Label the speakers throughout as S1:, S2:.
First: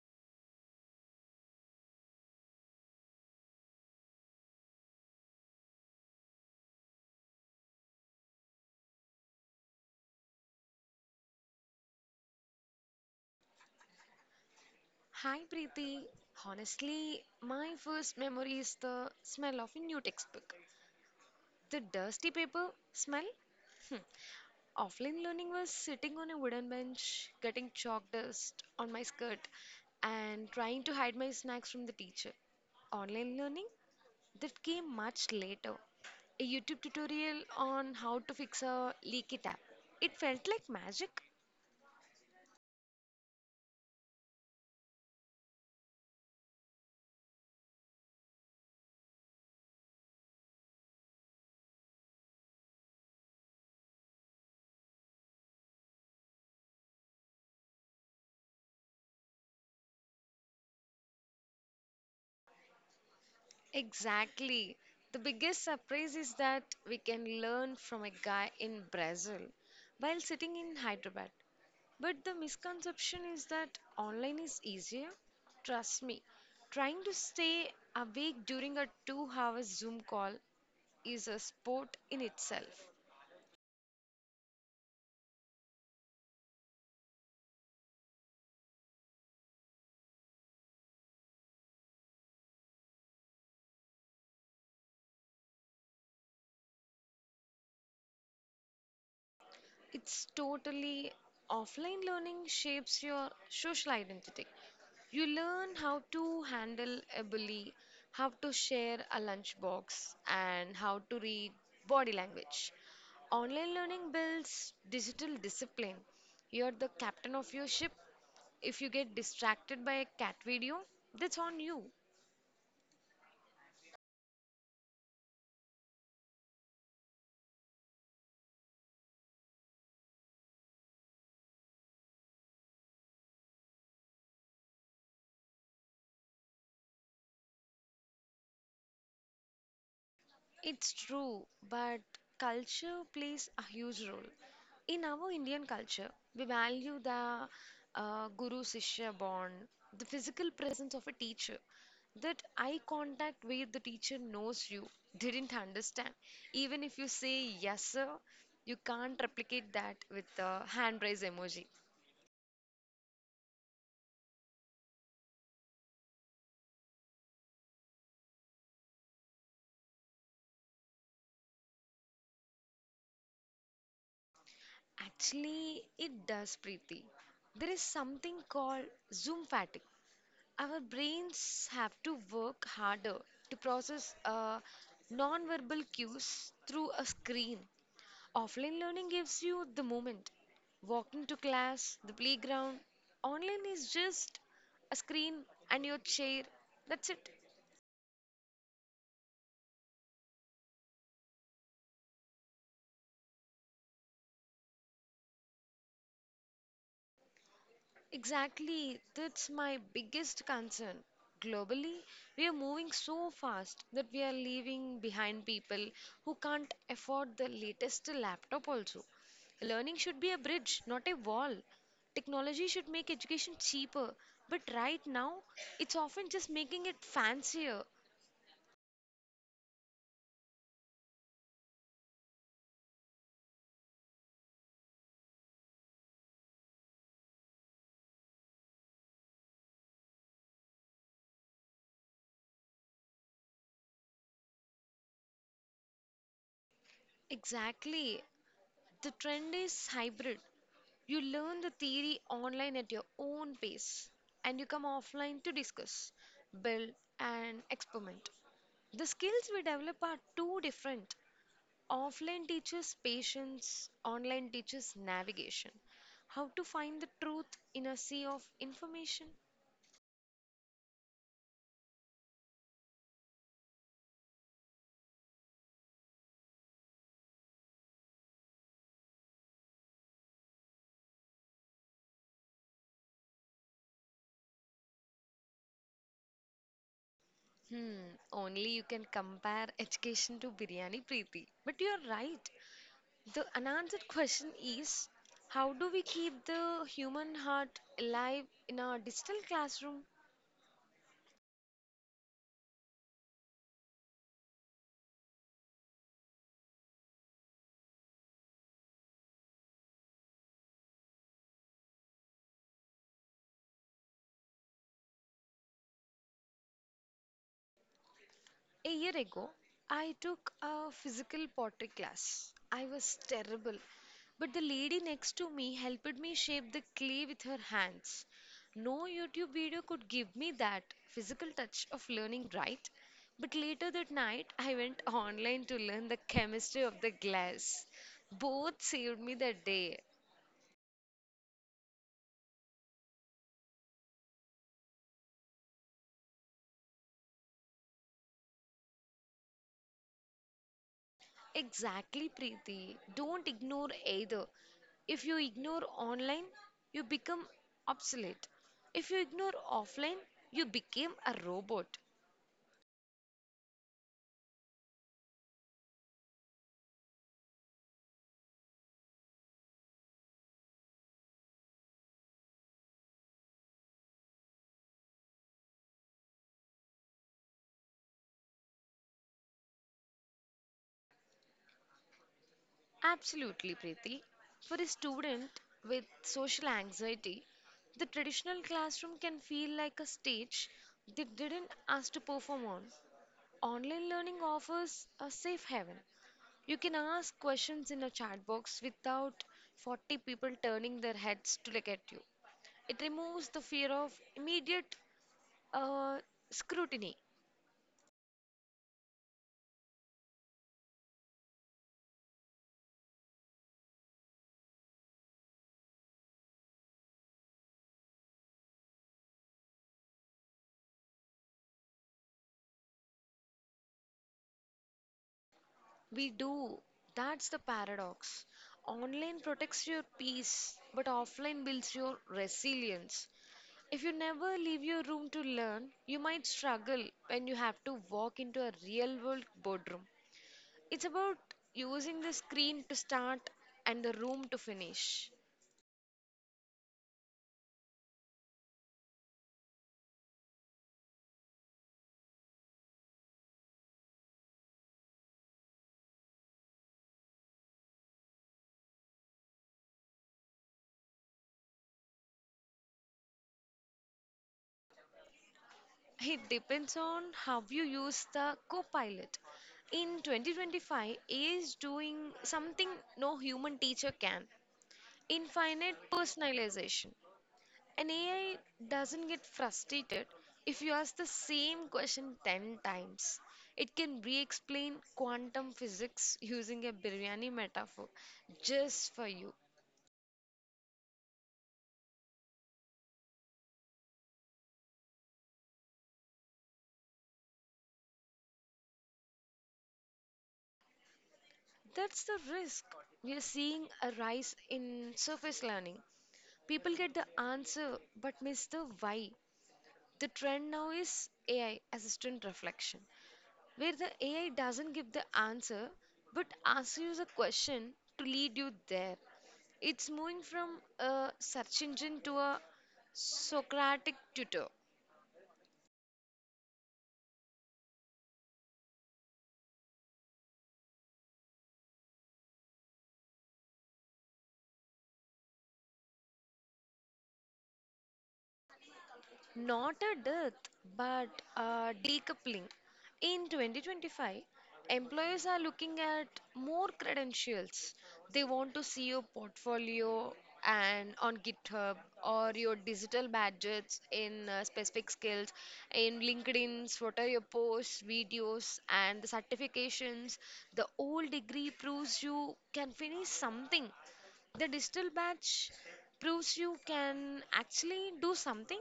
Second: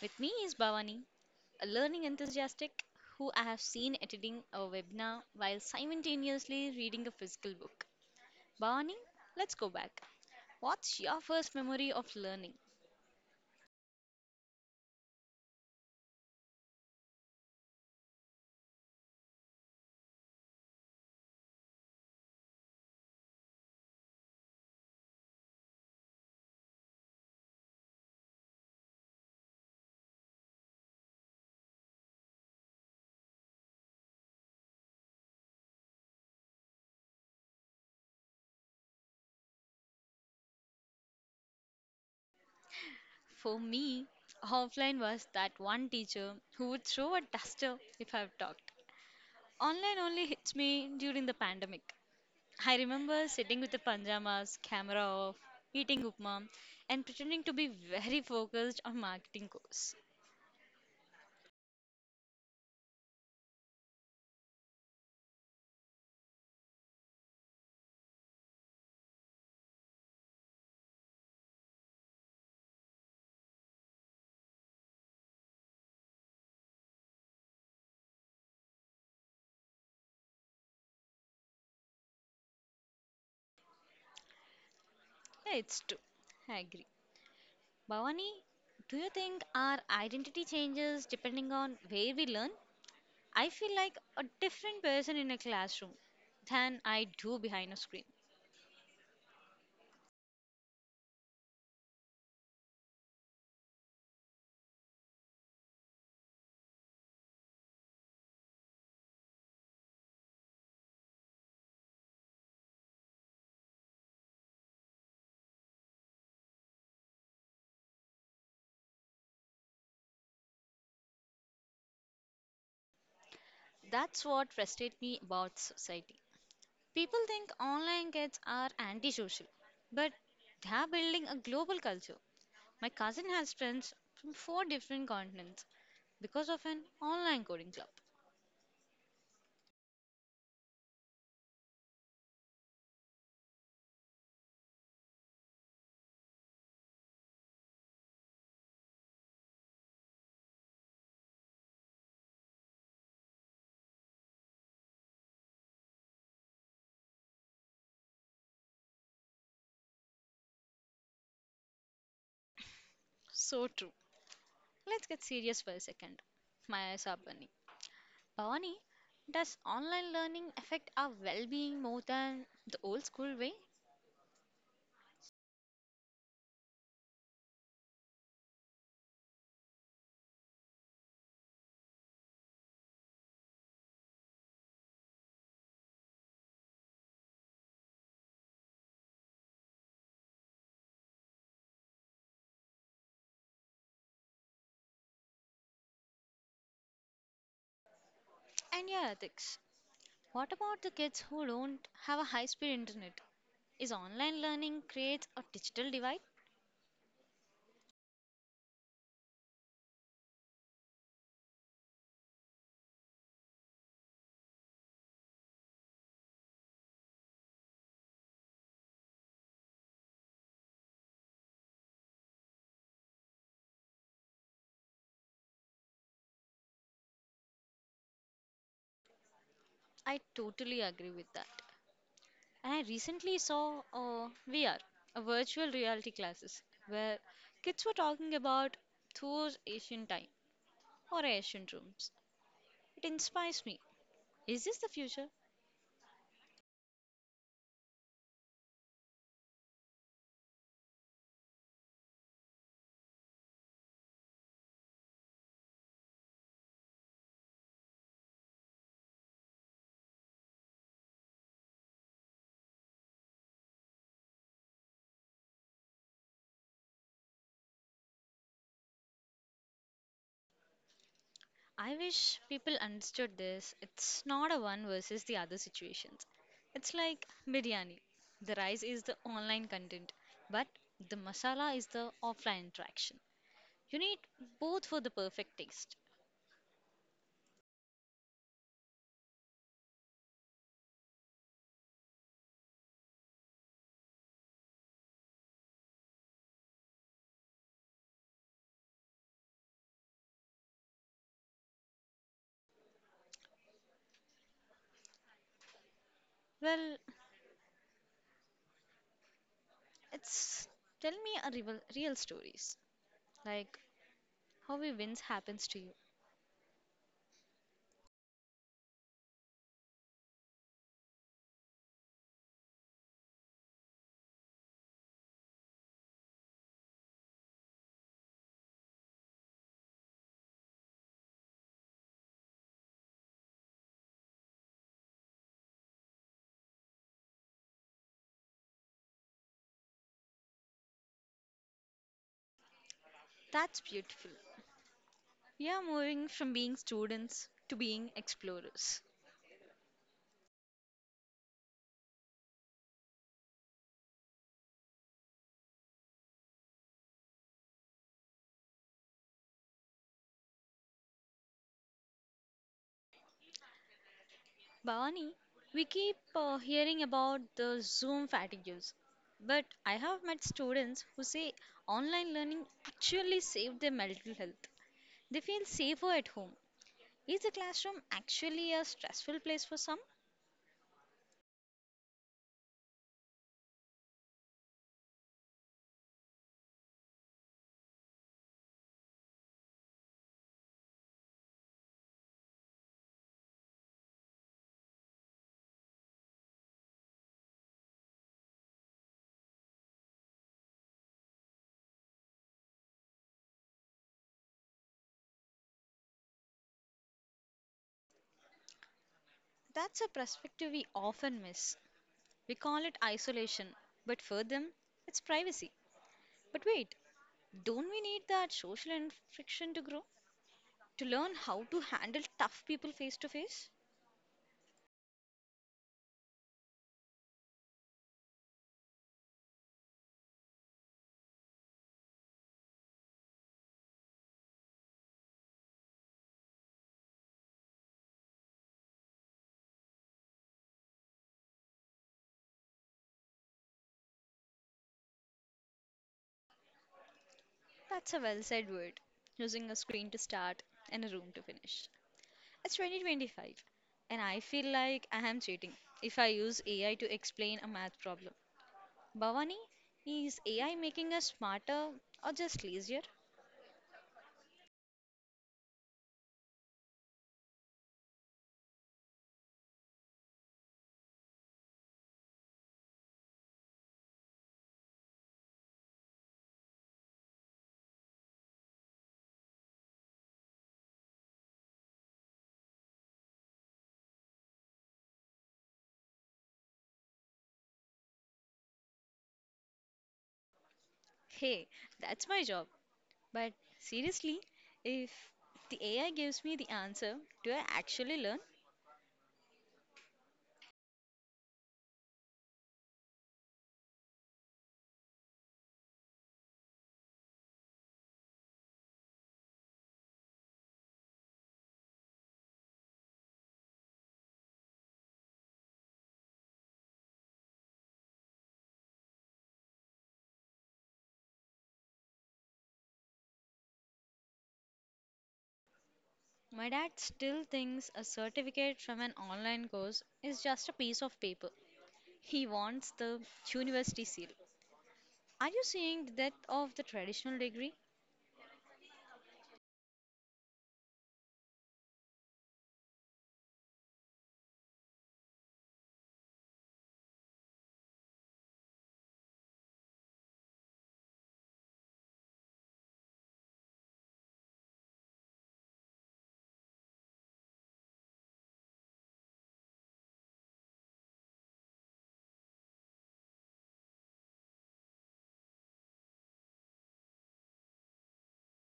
S1: With me is Bhavani, a learning enthusiastic who I have seen attending a webinar while simultaneously reading a physical book. Bhavani, let's go back. What's your first memory of learning?
S2: Hi Preeti. Honestly, my first memory is the smell of a new textbook. The dusty paper smell? Hmm. Offline learning was sitting on a wooden bench, getting chalk dust on my skirt, and trying to hide my snacks from the teacher. Online learning? That came much later. A YouTube tutorial on how to fix a leaky tap. It felt like magic.
S1: For me, offline was that one teacher who would throw a duster if I've talked. Online only hits me during the pandemic. I remember sitting with the pajamas, camera off, eating upma, and pretending to be very focused on marketing course.
S2: Exactly. The biggest surprise is that we can learn from a guy in Brazil while sitting in Hyderabad. But the misconception is that online is easier. Trust me, trying to stay awake during a 2 hour Zoom call is a sport in itself.
S1: Yeah, it's true. I agree. Bhavani, do you think our identity changes depending on where we learn? I feel like a different person in a classroom than I do behind a screen.
S2: It's totally offline learning shapes your social identity. You learn how to handle a bully, how to share a lunchbox, and how to read body language. Online learning builds digital discipline. You're the captain of your ship. If you get distracted by a cat video, that's on you.
S1: That's what frustrates me about society. People think online kids are antisocial, but they are building a global culture. My cousin has friends from four different continents because of an online coding club.
S2: It's true, but culture plays a huge role. In our Indian culture, we value the guru shishya bond, the physical presence of a teacher, that eye contact where the teacher knows you didn't understand. Even if you say yes, sir, you can't replicate that with the hand raise emoji.
S1: So true. Let's get serious for a second. My Sabani. Bhavani, does online learning affect our well being more than the old school way?
S2: Actually, it does, Preeti. There is something called Zoom fatigue. Our brains have to work harder to process verbal cues through a screen. Offline learning gives you the moment. Walking to class, the playground. Online is just a screen and your chair. That's it.
S1: And yeah, ethics. What about the kids who don't have a high speed internet? Is online learning creates a digital divide?
S2: Exactly, that's my biggest concern. Globally, we are moving so fast that we are leaving behind people who can't afford the latest laptop, also. Learning should be a bridge, not a wall. Technology should make education cheaper, but right now, it's often just making it fancier.
S1: I totally agree with that. And I recently saw VR, virtual reality classes, where kids were talking about those ancient time or ancient rooms. It inspires me. Is this the future?
S2: Exactly. The trend is hybrid. You learn the theory online at your own pace and you come offline to discuss, build, and experiment. The skills we develop are too different. Offline teaches patience, online teaches navigation. How to find the truth in a sea of information?
S1: I wish people understood this. It's not a one versus the other situations. It's like biryani. The rice is the online content, but the masala is the offline interaction. You need both for the perfect taste.
S2: Hmm, only you can compare education to biryani, Preeti. But you're right. The unanswered question is, how do we keep the human heart alive in our digital classroom?
S1: Well, it's tell me a real, real stories. Like How we wins happens to you.
S2: A year ago, I took a physical pottery class. I was terrible, but the lady next to me helped me shape the clay with her hands. No YouTube video could give me that physical touch of learning, right? But later that night, I went online to learn the chemistry of the glass. Both saved me that day.
S1: That's beautiful. We are moving from being students to being explorers.
S2: Exactly, Preeti. Don't ignore either. If you ignore online, you become obsolete. If you ignore offline, you became a robot.
S1: Bhavani, we keep hearing about the Zoom fatigues, but I have met students who say online learning actually saved their mental health. They feel safer at home. Is the classroom actually a stressful place for some?
S2: Absolutely, Preeti. For a student with social anxiety, the traditional classroom can feel like a stage they didn't ask to perform on. Online learning offers a safe haven. You can ask questions in a chat box without 40 people turning their heads to look at you. It removes the fear of immediate uh, scrutiny.
S1: That's a perspective we often miss. We call it isolation, but for them, it's privacy. But wait, don't we need that social interaction to grow? To learn how to handle tough people face to face?
S2: We do. That's the paradox. Online protects your peace, but offline builds your resilience. If you never leave your room to learn, you might struggle when you have to walk into a real world boardroom. It's about using the screen to start and the room to finish.
S1: That's a well said word. Using a screen to start and a room to finish. It's 2025, and I feel like I am cheating if I use AI to explain a math problem. Bhavani, is AI making us smarter or just lazier?
S2: It depends on how you use the Copilot. In 2025, AI is doing something no human teacher can: infinite personalization. An AI doesn't get frustrated if you ask the same question 10 times. It can re explain quantum physics using a biryani metaphor just for you.
S1: Hey, that's my job. But seriously, if the AI gives me the answer, do I actually learn?
S2: That's the risk. We are seeing a rise in surface learning. People get the answer but miss the why. The trend now is AI assistant reflection, where the AI doesn't give the answer but asks you the question to lead you there. It's moving from a search engine to a Socratic tutor.
S1: My dad still thinks a certificate from an online course is just a piece of paper. He wants the university seal. Are you seeing the death of the traditional degree?
S2: Not a death, but a decoupling. In 2025, employers are looking at more credentials. They want to see your portfolio and on GitHub or your digital badges in specific skills in LinkedIn's, what are your posts, videos, and the certifications. The old degree proves you can finish something. The digital badge proves you can actually do something.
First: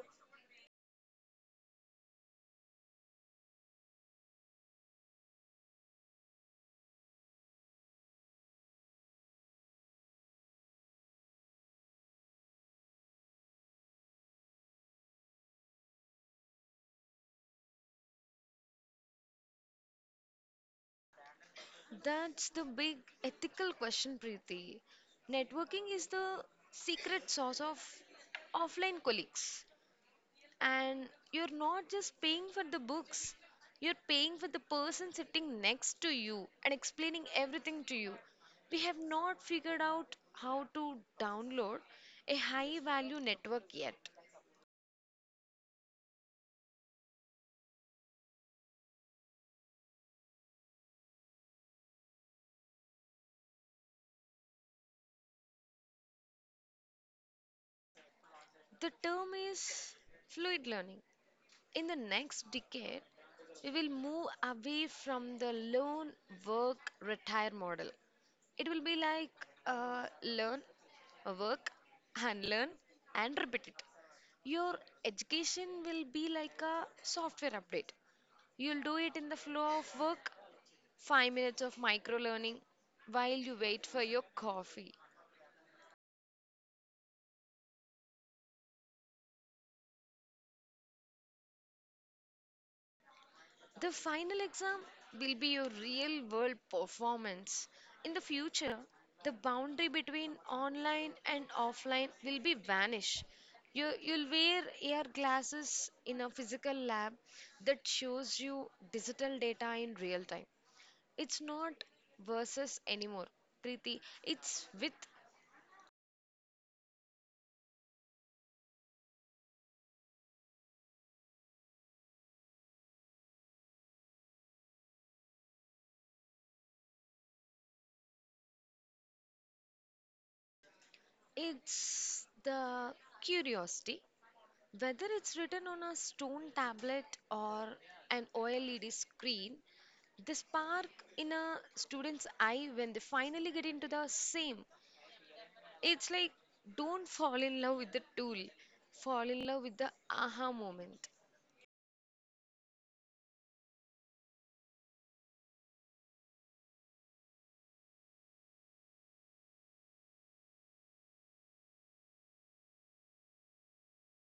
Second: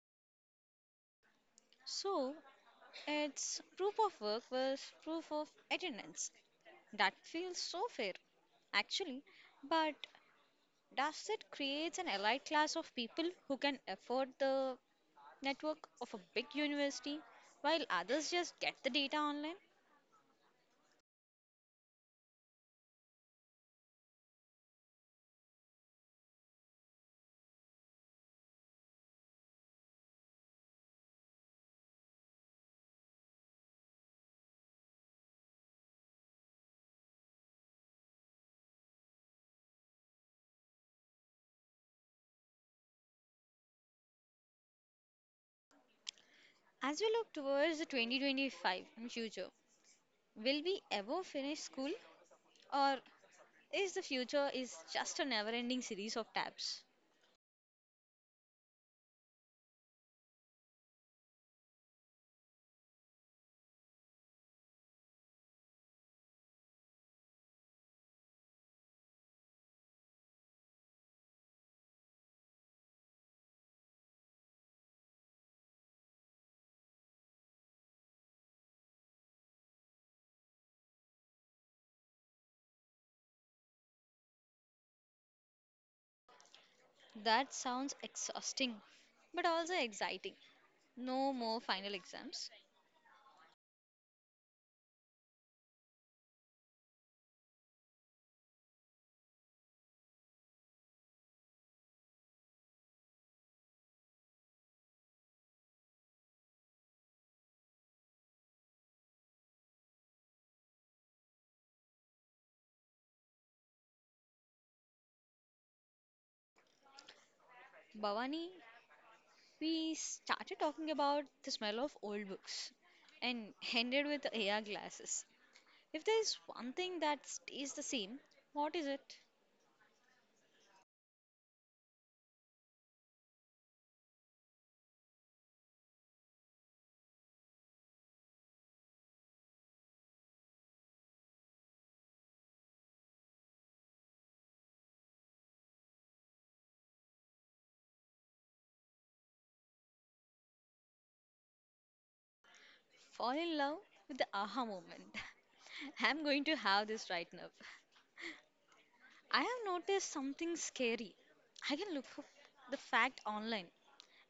S1: So, it's proof of work was proof of attendance. That feels so fair, actually. But does it create an elite class of people who can afford the network of a big university while others just get the data online?
S2: That's the big ethical question, Preeti. Networking is the secret sauce of offline colleagues. And you're not just paying for the books, you're paying for the person sitting next to you and explaining everything to you. We have not figured out how to download a high value network yet.
S1: As we look towards the 2025 future, will we ever finish school? Or is the future is just a never-ending series of tabs?
S2: The term is fluid learning. In the next decade, we will move away from the learn, work, retire model. It will be like learn, work, and learn, and repeat it. Your education will be like a software update. You'll do it in the flow of work, 5 minutes of micro learning while you wait for your coffee.
S1: That sounds exhausting, but also exciting. No more final exams.
S2: The final exam will be your real world performance. In the future, the boundary between online and offline will be vanished. You'll wear AR glasses in a physical lab that shows you digital data in real time. It's not versus anymore, Preeti. It's with,
S1: Bhavani, we started talking about the smell of old books and ended with AR glasses. If there is one thing that stays the same, what is it?
S2: it's the curiosity. Whether it's written on a stone tablet or an OLED screen, they spark in a student's eye when they finally get into the same. It's like, don't fall in love with the tool, fall in love with the aha moment.
S1: Fall in love with the aha moment. I'm going to have this right now. I have noticed something scary. I can look for the fact online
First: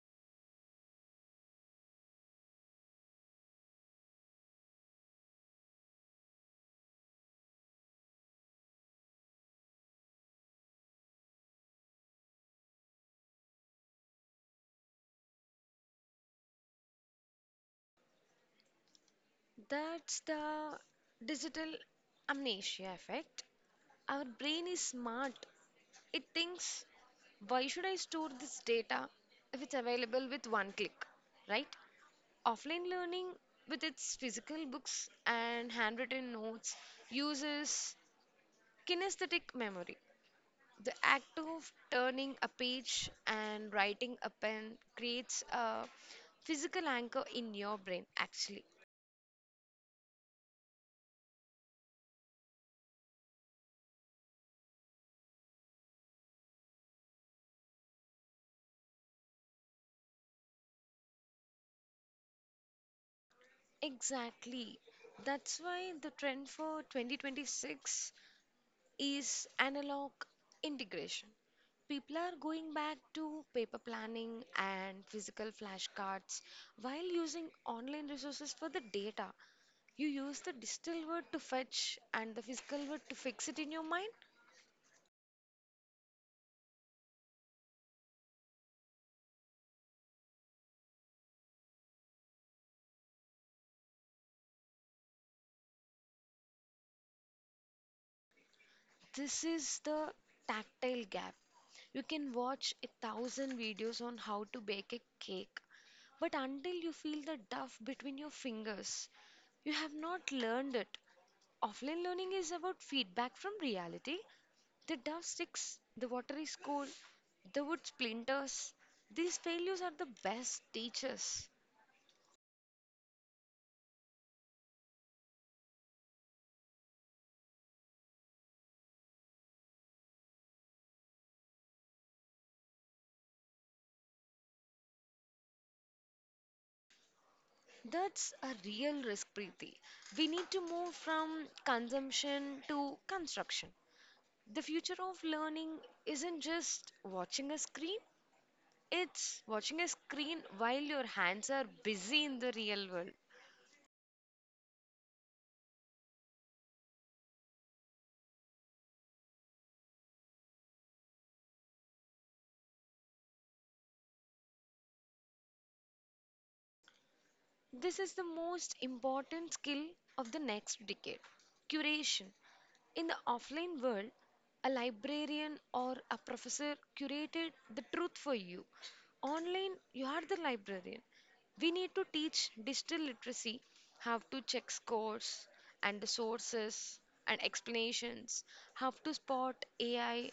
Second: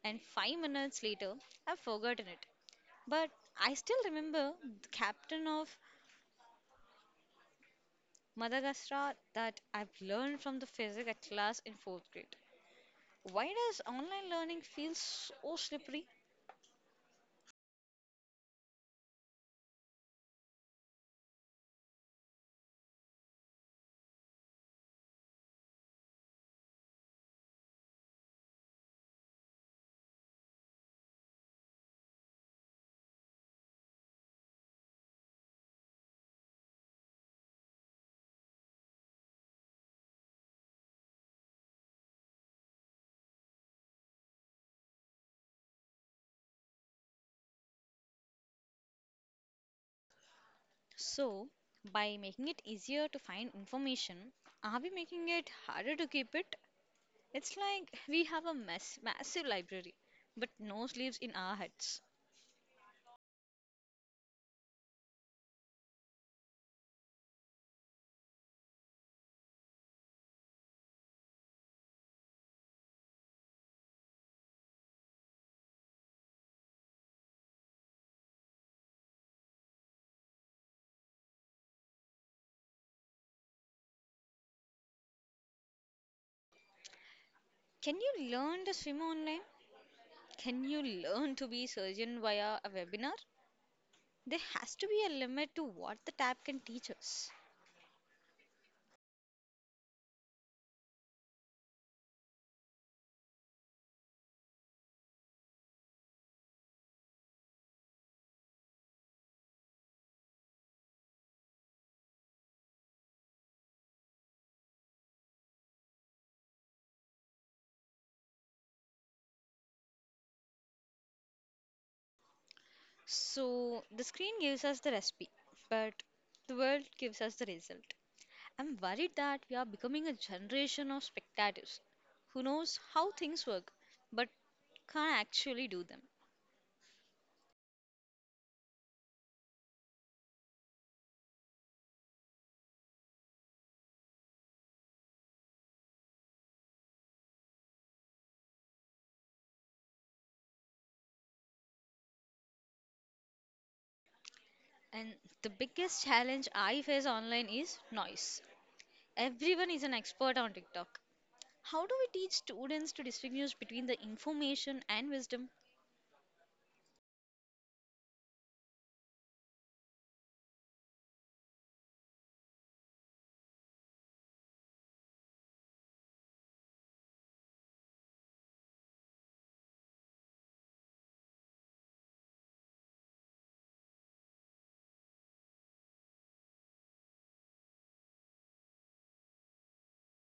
S1: and 5 minutes later I've forgotten it. But I still remember the captain of Madagascar that I've learned from the physics class in fourth grade. Why does online learning feel so slippery?
S2: That's the digital amnesia effect. Our brain is smart. It thinks, why should I store this data if it's available with one click, right? Offline learning, with its physical books and handwritten notes, uses kinesthetic memory. The act of turning a page and writing a pen creates a physical anchor in your brain, actually.
S1: So, by making it easier to find information, are we making it harder to keep it? It's like we have a mess, massive library, but no sleeves in our heads.
S2: Exactly. That's why the trend for 2026 is analog integration. People are going back to paper planning and physical flashcards while using online resources for the data. You use the digital word to fetch and the physical word to fix it in your mind.
S1: Can you learn to swim online? Can you learn to be surgeon via a webinar? There has to be a limit to what the tab can teach us.
S2: This is the tactile gap. You can watch a thousand videos on how to bake a cake, but until you feel the duff between your fingers, you have not learned it. Offline learning is about feedback from reality. The duff sticks, the water is cold, the wood splinters. These failures are the best teachers.
S1: So the screen gives us the recipe, but the world gives us the result. I'm worried that we are becoming a generation of spectators who knows how things work but can't actually do them.
S2: That's a real risk, Preeti. We need to move from consumption to construction. The future of learning isn't just watching a screen, it's watching a screen while your hands are busy in the real world.
S1: And the biggest challenge I face online is noise. Everyone is an expert on TikTok. How do we teach students to distinguish between the information and wisdom?
S2: This is the most important skill of the next decade: curation. In the offline world, a librarian or a professor curated the truth for you. Online, you are the librarian. We need to teach digital literacy, how to check scores and the sources and explanations, how to spot AI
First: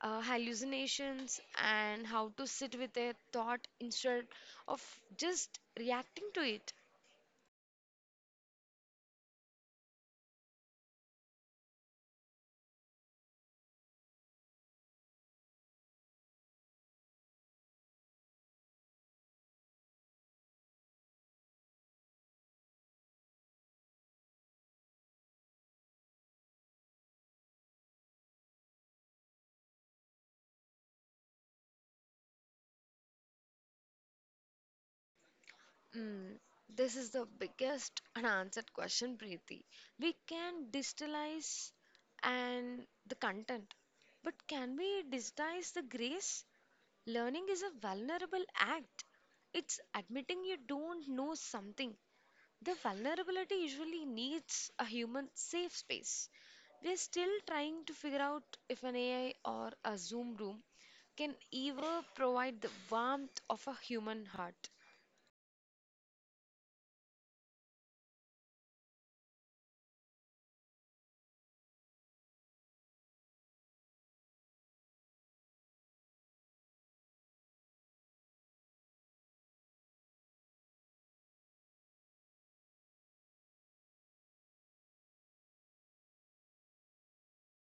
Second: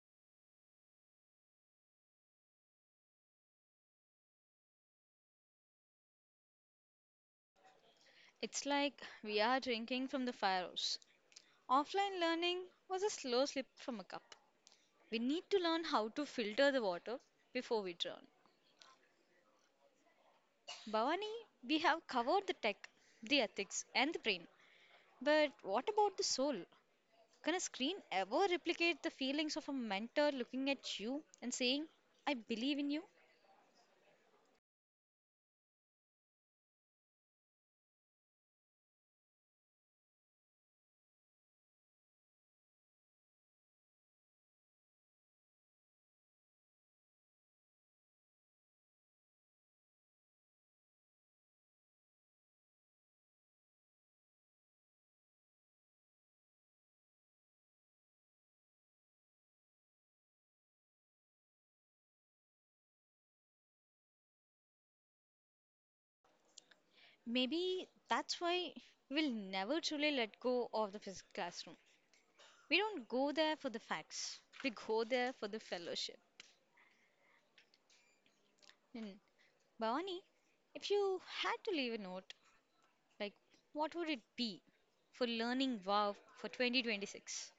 S2: hallucinations, and how to sit with a thought instead of just reacting to it.
S1: It's like we are drinking from the fire hose. Offline learning was a slow slip from a cup. We need to learn how to filter the water before we drown. Bhavani, we have covered the tech, the ethics, and the brain. But what about the soul? Can a screen ever replicate the feelings of a mentor looking at you and saying, I believe in you?
S2: Mm, this is the biggest unanswered question, Preeti. We can digitalize and the content, but can we digitize the grace? Learning is a vulnerable act. It's admitting you don't know something. The vulnerability usually needs a human safe space. We're still trying to figure out if an AI or a Zoom room can ever provide the warmth of a human heart.
S1: Maybe that's why we'll never truly let go of the physical classroom. We don't go there for the facts. We go there for the fellowship. And Bhavani, if you had to leave a note, like what would it be for learning wow for 2026?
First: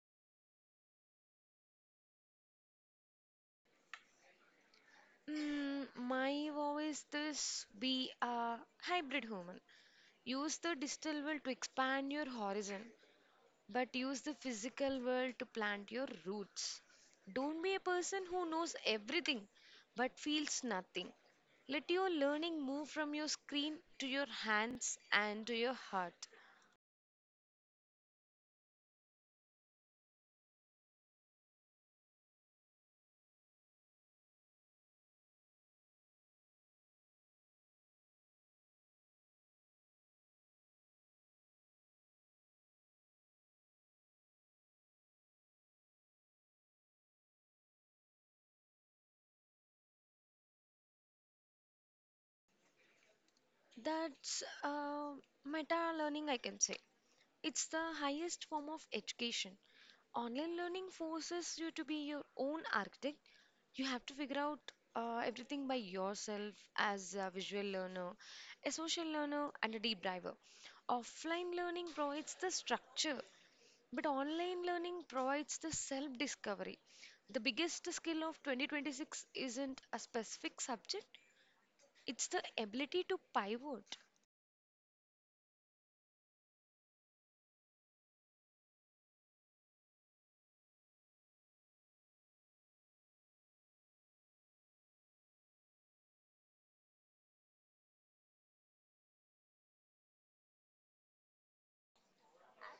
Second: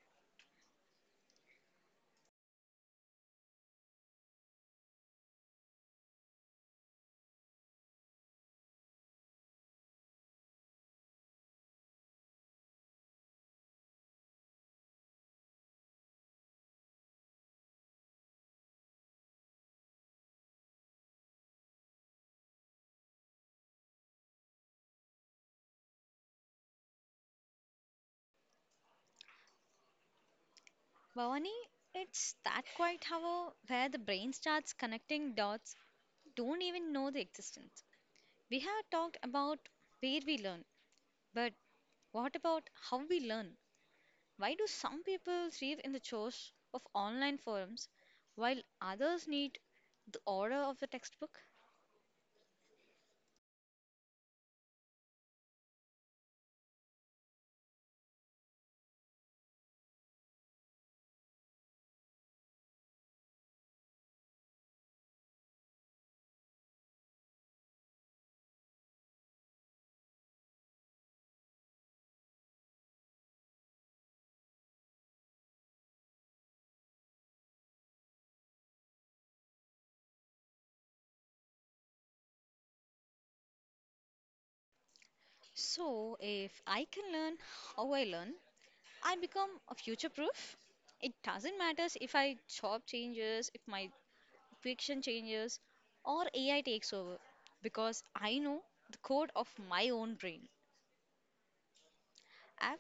S2: Mm, my vow is this: be a hybrid human. Use the digital world to expand your horizon, but use the physical world to plant your roots. Don't be a person who knows everything but feels nothing. Let your learning move from your screen to your hands and to your heart.
S1: Bhavani, it's that quiet hour where the brain starts connecting dots you don't even know the existence. We have talked about where we learn, but what about how we learn? Why do some people thrive in the chores of online forums while others need the order of the textbook?
S2: That's meta learning, I can say. It's the highest form of education. Online learning forces you to be your own architect. You have to figure out everything by yourself as a visual learner, a social learner, and a deep diver. Offline learning provides the structure, but online learning provides the self discovery. The biggest skill of 2026 isn't a specific subject, it's the ability to pivot.
S1: So, if I can learn how I learn, I become a future proof. It doesn't matter if I job changes, if my fiction changes, or AI takes over because I know the code of my own brain. I've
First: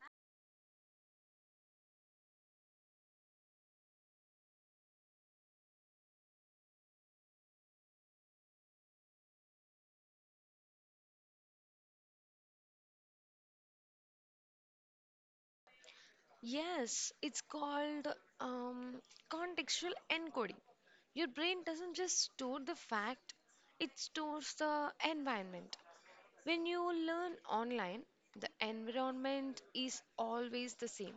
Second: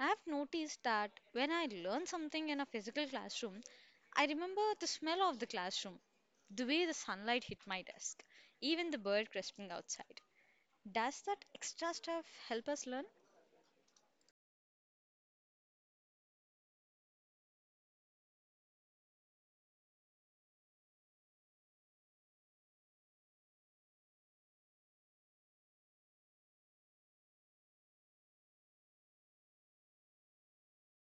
S1: I've noticed that when I learn something in a physical classroom, I remember the smell of the classroom, the way the sunlight hit my desk, even the bird crisping outside. Does that extra stuff help us learn?
S2: Yes, it's called um, contextual encoding. Your brain doesn't just store the fact, it stores the environment. When you learn online, the environment is always the same.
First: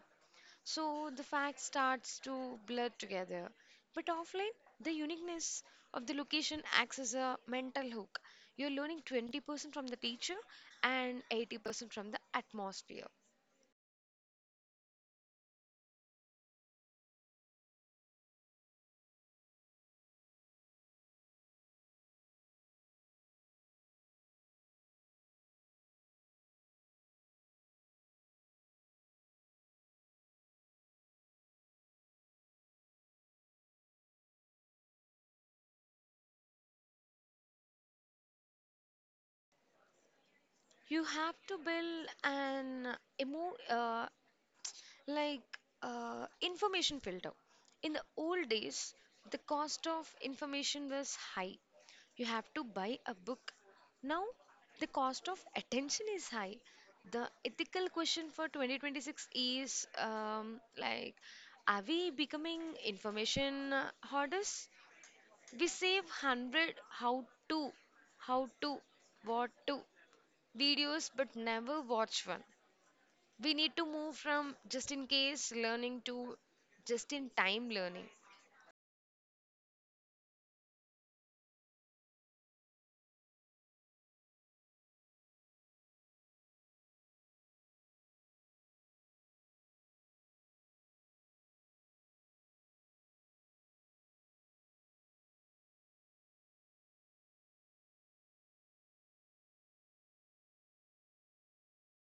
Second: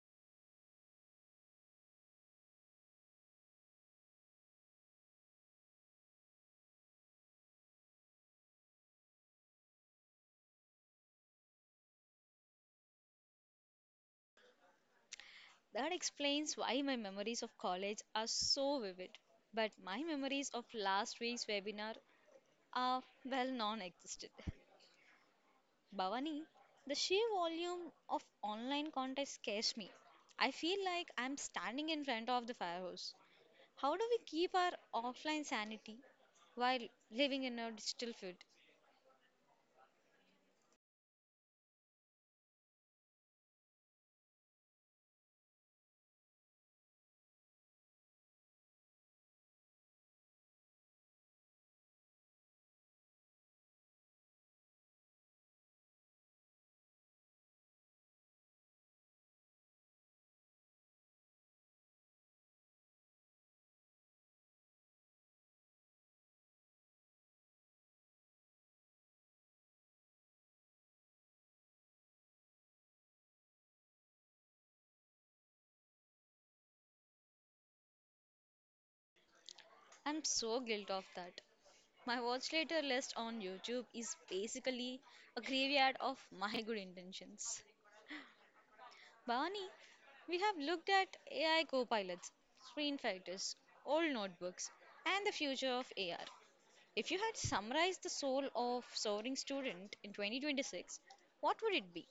S2: So the fact starts to blur together. But offline, the uniqueness of the location acts as a mental hook. You're learning 20% from the teacher and 80% from the atmosphere.
S1: That explains why my memories of college are so vivid, but my memories of last week's webinar are well non existent. Bhavani, the sheer volume of online content scares me. I feel like I'm standing in front of the fire hose. How do we keep our offline sanity while living in a digital field?
S2: You have to build an emo like information filter. In the old days, the cost of information was high. You have to buy a book. Now, the cost of attention is high. The ethical question for 2026 is, are we becoming information hoarders? We save 100 to, how to, what to videos but never watch one. We need to move from just in case learning to just in time learning.
S1: I'm so guilty of that. My watch later list on YouTube is basically a graveyard of my good intentions. Bhavani, we have looked at AI copilots, screen fighters, old notebooks, and the future of AR. If you had summarized the soul of soaring student in 2026, what would it be?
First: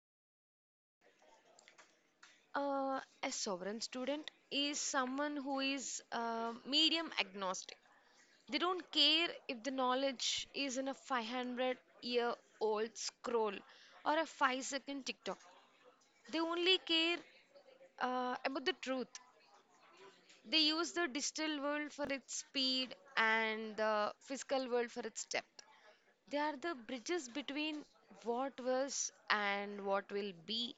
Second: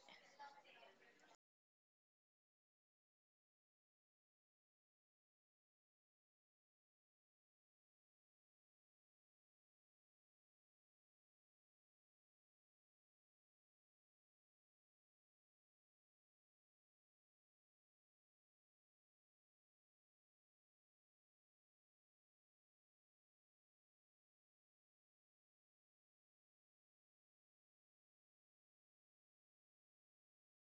S2: A sovereign student is someone who is medium agnostic. They don't care if the knowledge is in a 500-year-old scroll or a 5-second TikTok. They only care about the truth. They use the digital world for its speed and the physical world for its depth. They are the bridges between what was and what will be.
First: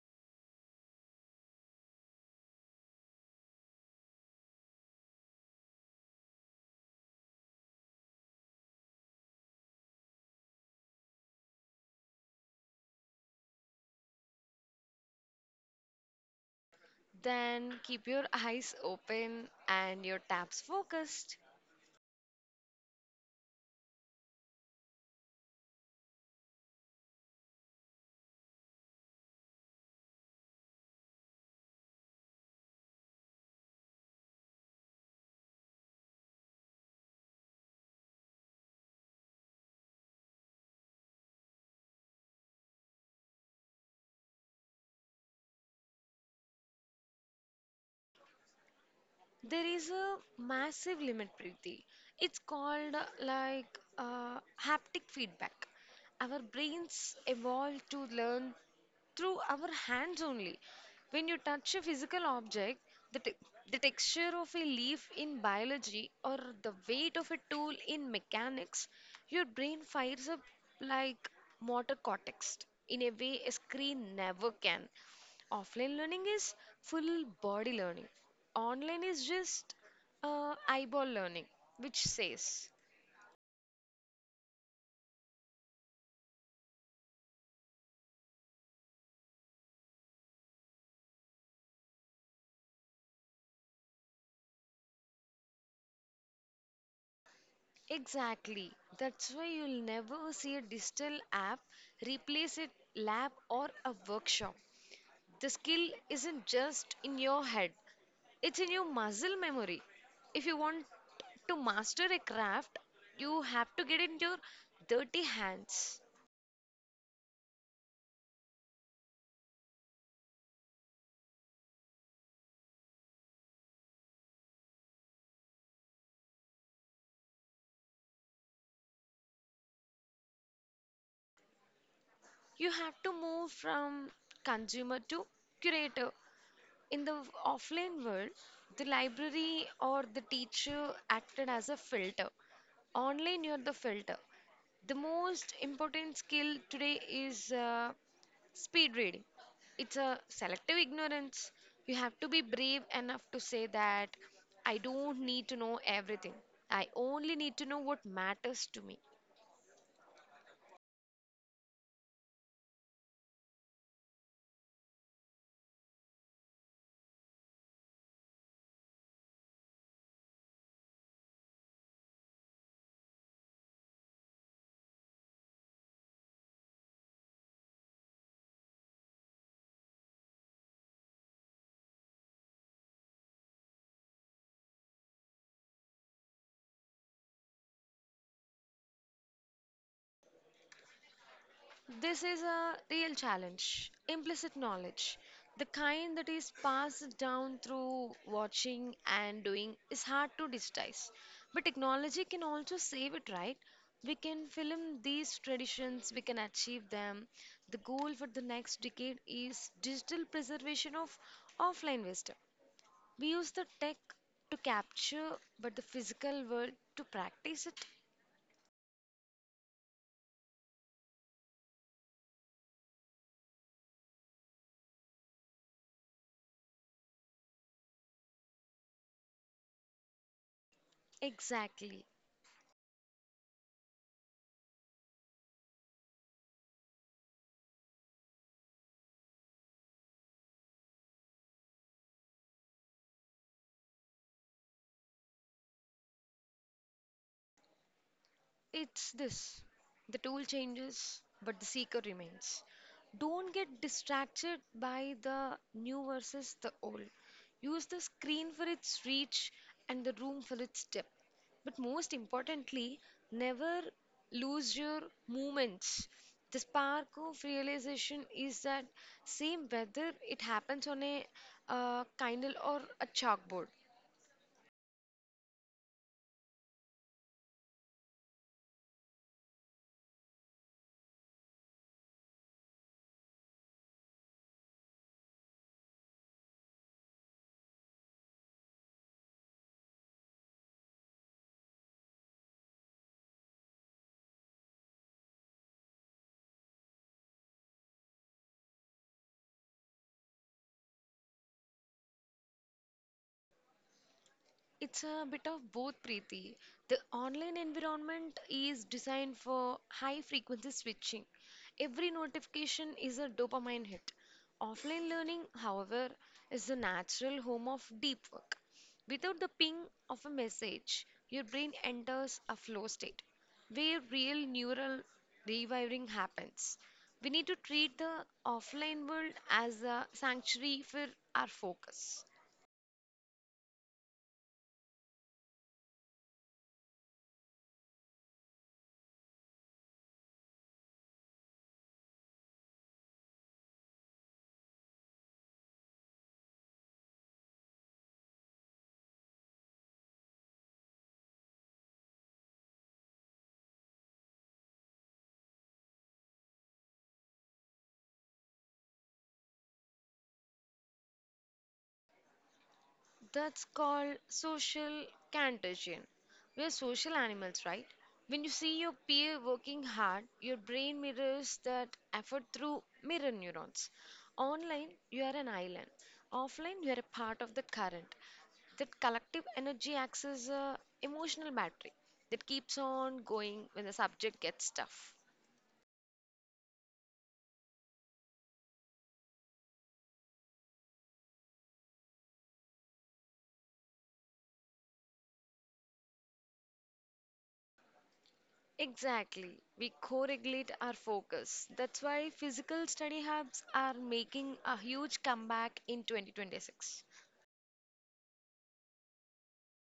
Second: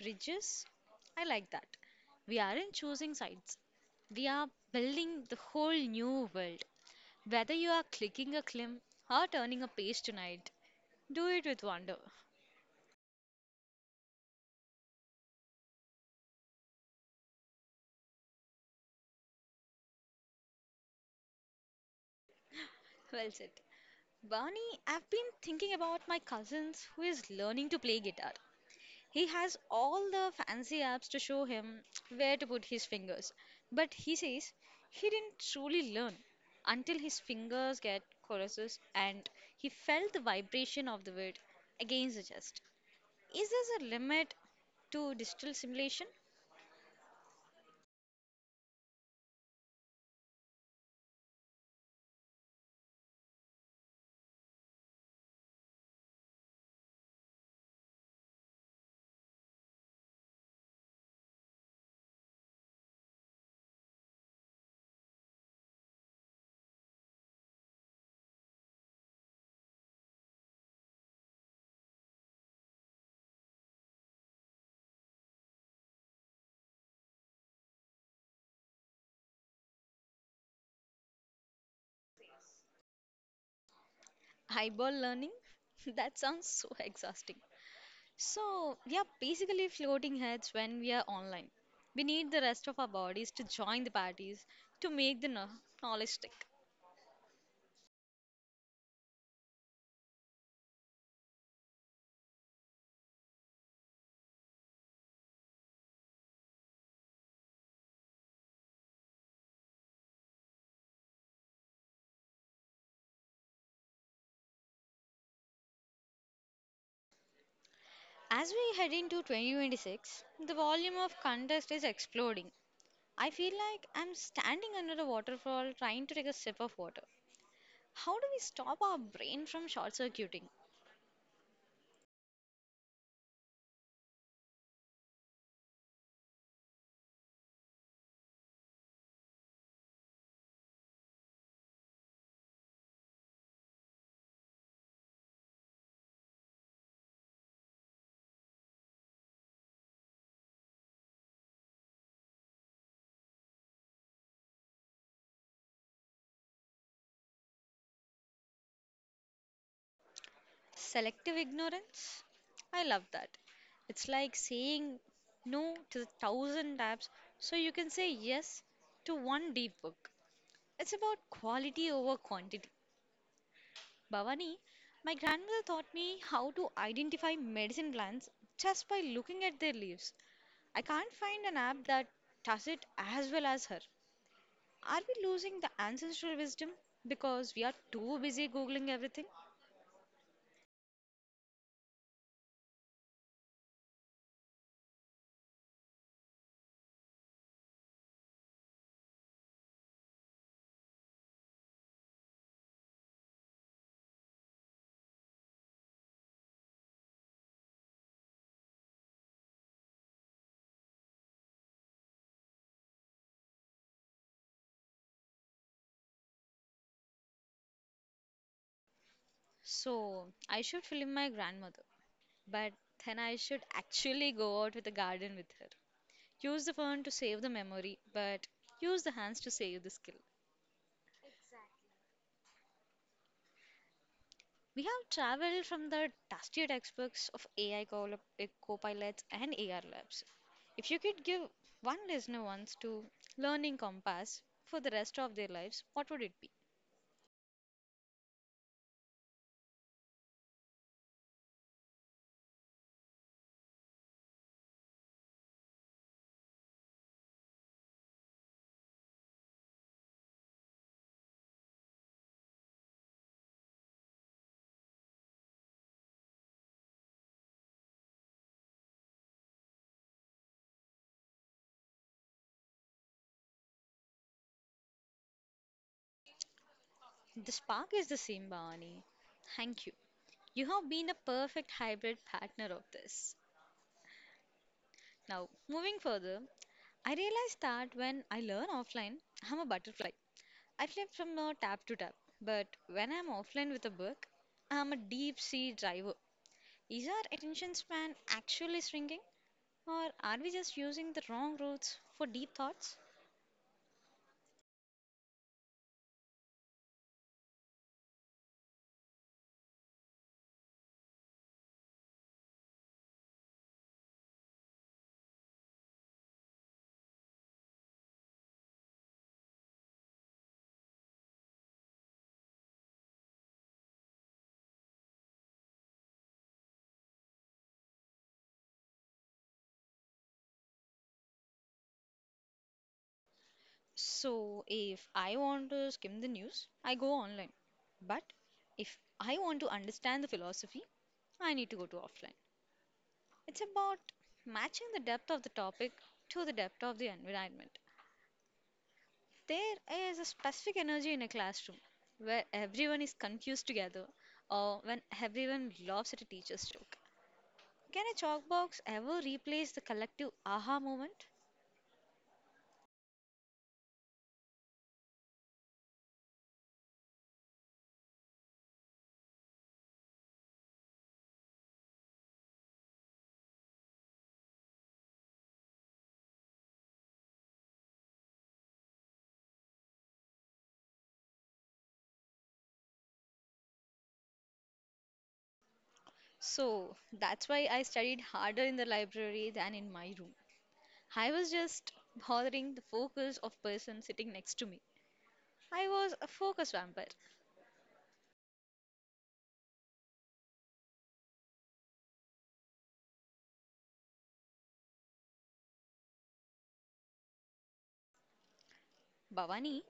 S1: Bridges. I like that. We aren't choosing sides, we are building the whole new world. Whether you are clicking a climb or turning a page tonight, do it with wonder.
S2: Then keep your eyes open and your taps focused.
S1: Well said. Barney, I've been thinking about my cousins who is learning to play guitar. He has all the fancy apps to show him where to put his fingers. But he says he didn't truly learn until his fingers get choruses and he felt the vibration of the word against the chest. Is there a limit to digital simulation?
S2: There is a massive limit, Preeti. It's called haptic feedback. Our brains evolved to learn through our hands only. When you touch a physical object, the, te- the texture of a leaf in biology or the weight of a tool in mechanics, your brain fires up like motor cortex in a way a screen never can. Offline learning is full body learning. Online is just eyeball learning, which says
S1: Eyeball learning? That sounds so exhausting. So, we are basically floating heads when we are online. We need the rest of our bodies to join the parties to make the knowledge stick.
S2: exactly. That's why you'll never see a digital app replace a lab or a workshop. The skill isn't just in your head, it's in your muscle memory. If you want to master a craft, you have to get in your dirty hands.
S1: As we head into 2026, the volume of contest is exploding. I feel like I'm standing under a waterfall trying to take a sip of water. How do we stop our brain from short circuiting?
S2: You have to move from consumer to curator. In the offline world, the library or the teacher acted as a filter. Online, you're the filter. The most important skill today is speed reading. It's a selective ignorance. You have to be brave enough to say that I don't need to know everything. I only need to know what matters to me.
S1: Selective ignorance? I love that. It's like saying no to the thousand tabs so you can say yes to one deep book. It's about quality over quantity. Bhavani, my grandmother taught me how to identify medicine plants just by looking at their leaves. I can't find an app that does it as well as her. Are we losing the ancestral wisdom because we are too busy Googling everything?
S2: This is a real challenge. Implicit knowledge, the kind that is passed down through watching and doing, is hard to digitize. But technology can also save it, right? We can film these traditions, we can achieve them. The goal for the next decade is digital preservation of offline wisdom. We use the tech to capture, but the physical world to practice it.
S1: So, I should film my grandmother, but then I should actually go out with a garden with her. Use the phone to save the memory, but use the hands to save the skill.
S2: Exactly.
S1: We have traveled from the dusty textbooks of co-pilots and AR labs. If you could give one listener once to learning compass for the rest of their lives, what would it be?
S2: It's this, the tool changes, but the seeker remains. Don't get distracted by the new versus the old. Use the screen for its reach and the room for its depth. But most importantly, never lose your moments. The spark of realization is that same whether it happens on a kindle or a chalkboard.
S1: The spark is the same, Bhavani. Thank you. You have been a perfect hybrid partner of this. Now, moving further, I realized that when I learn offline, I'm a butterfly. I flip from tab to tab. But when I'm offline with a book, I'm a deep sea diver. Is our attention span actually shrinking, or are we just using the wrong routes for deep thoughts?
S2: It's a bit of both, Preeti. The online environment is designed for high frequency switching. Every notification is a dopamine hit. Offline learning, however, is the natural home of deep work. Without the ping of a message, your brain enters a flow state where real neural rewiring happens. We need to treat the offline world as a sanctuary for our focus.
S1: So, if I want to skim the news, I go online. But if I want to understand the philosophy, I need to go to offline. It's about matching the depth of the topic to the depth of the environment. There is a specific energy in a classroom where everyone is confused together or when everyone laughs at a teacher's joke. Can a chalkbox ever replace the collective aha moment?
S2: That's called social contagion. We're social animals, right? When you see your peer working hard, your brain mirrors that effort through mirror neurons. Online, you are an island. Offline, you are a part of the current. That collective energy acts as a emotional battery that keeps on going when the subject gets tough.
S1: So that's why I studied harder in the library than in my room. I was just bothering the focus of person sitting next to me. I was a focus vampire.
S2: Exactly. We co-regulate our focus. That's why physical study hubs are making a huge comeback in 2026.
S1: Bhavani,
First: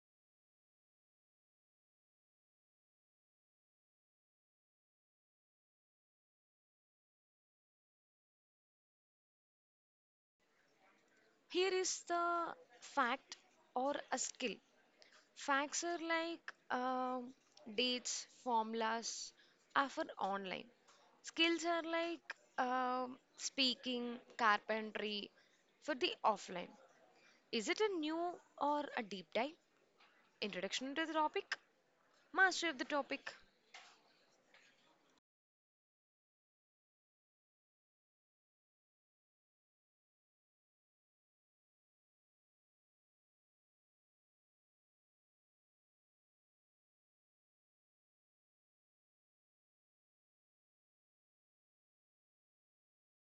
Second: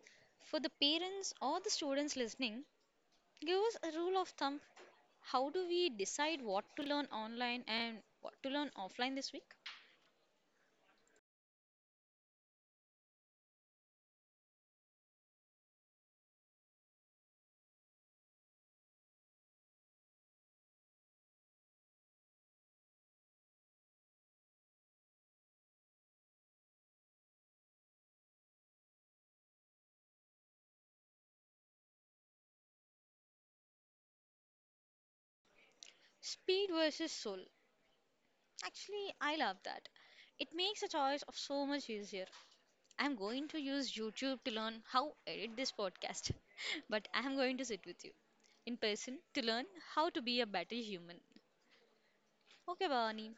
S1: for the parents or the students listening, give us a rule of thumb. How do we decide what to learn online and what to learn offline this week?
S2: Here is the fact or a skill. Facts are like um dates, formulas are for online. Skills are like speaking, carpentry for the offline. Is it a new or a deep dive? Introduction to the topic? Mastery of the topic?
S1: Speed versus soul. Actually, I love that. It makes the choice of so much easier. I'm going to use YouTube to learn how edit this podcast, but I'm going to sit with you in person to learn how to be a better human. Okay, Bhavani,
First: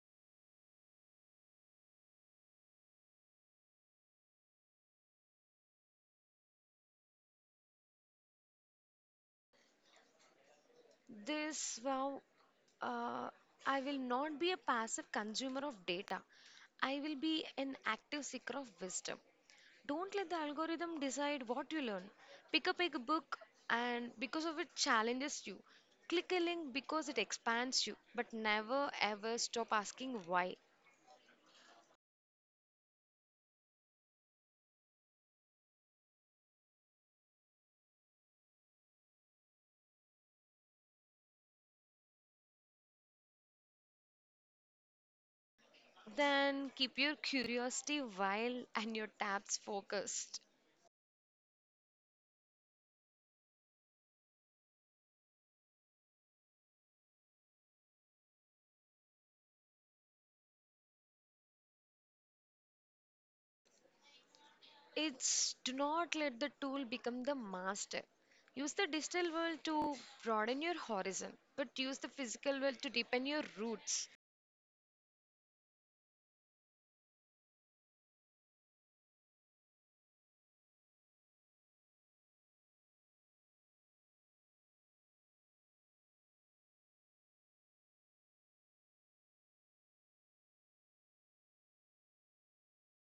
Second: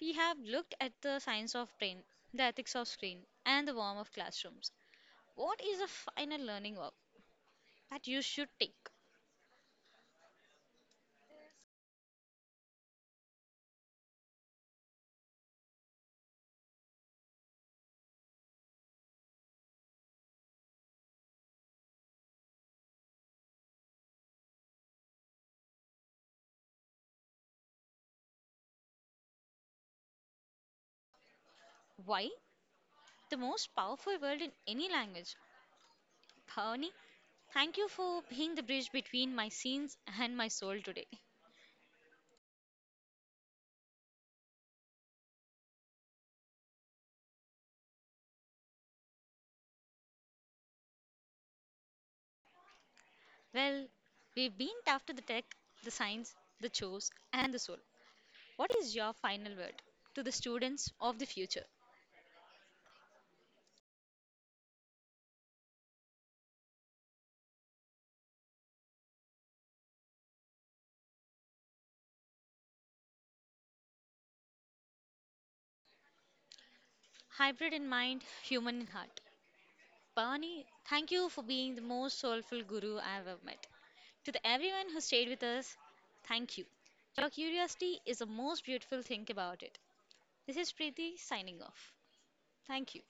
S1: we have looked at the science of brain, the ethics of screen, and the warmth of classrooms. What is the final learning of that you should take?
S2: This wow, uh, I will not be a passive consumer of data. I will be an active seeker of wisdom. Don't let the algorithm decide what you learn. Pick up a book and because of it challenges you. Click a link because it expands you, but never ever stop asking why.
S1: Why? The most powerful word in any language. Bhavani, thank you for being the bridge between my scenes and my soul today.
S2: Then keep your curiosity wild and your tabs focused.
S1: Well, we've been after the tech, the science, the chores, and the soul. What is your final word to the students of the future?
S2: It's do not let the tool become the master. Use the digital world to broaden your horizon, but use the physical world to deepen your roots.
S1: Hybrid in mind, human in heart. Barney, thank you for being the most soulful guru I've ever met. To the everyone who stayed with us, thank you. Your curiosity is the most beautiful thing about it. This is Preeti signing off. Thank you.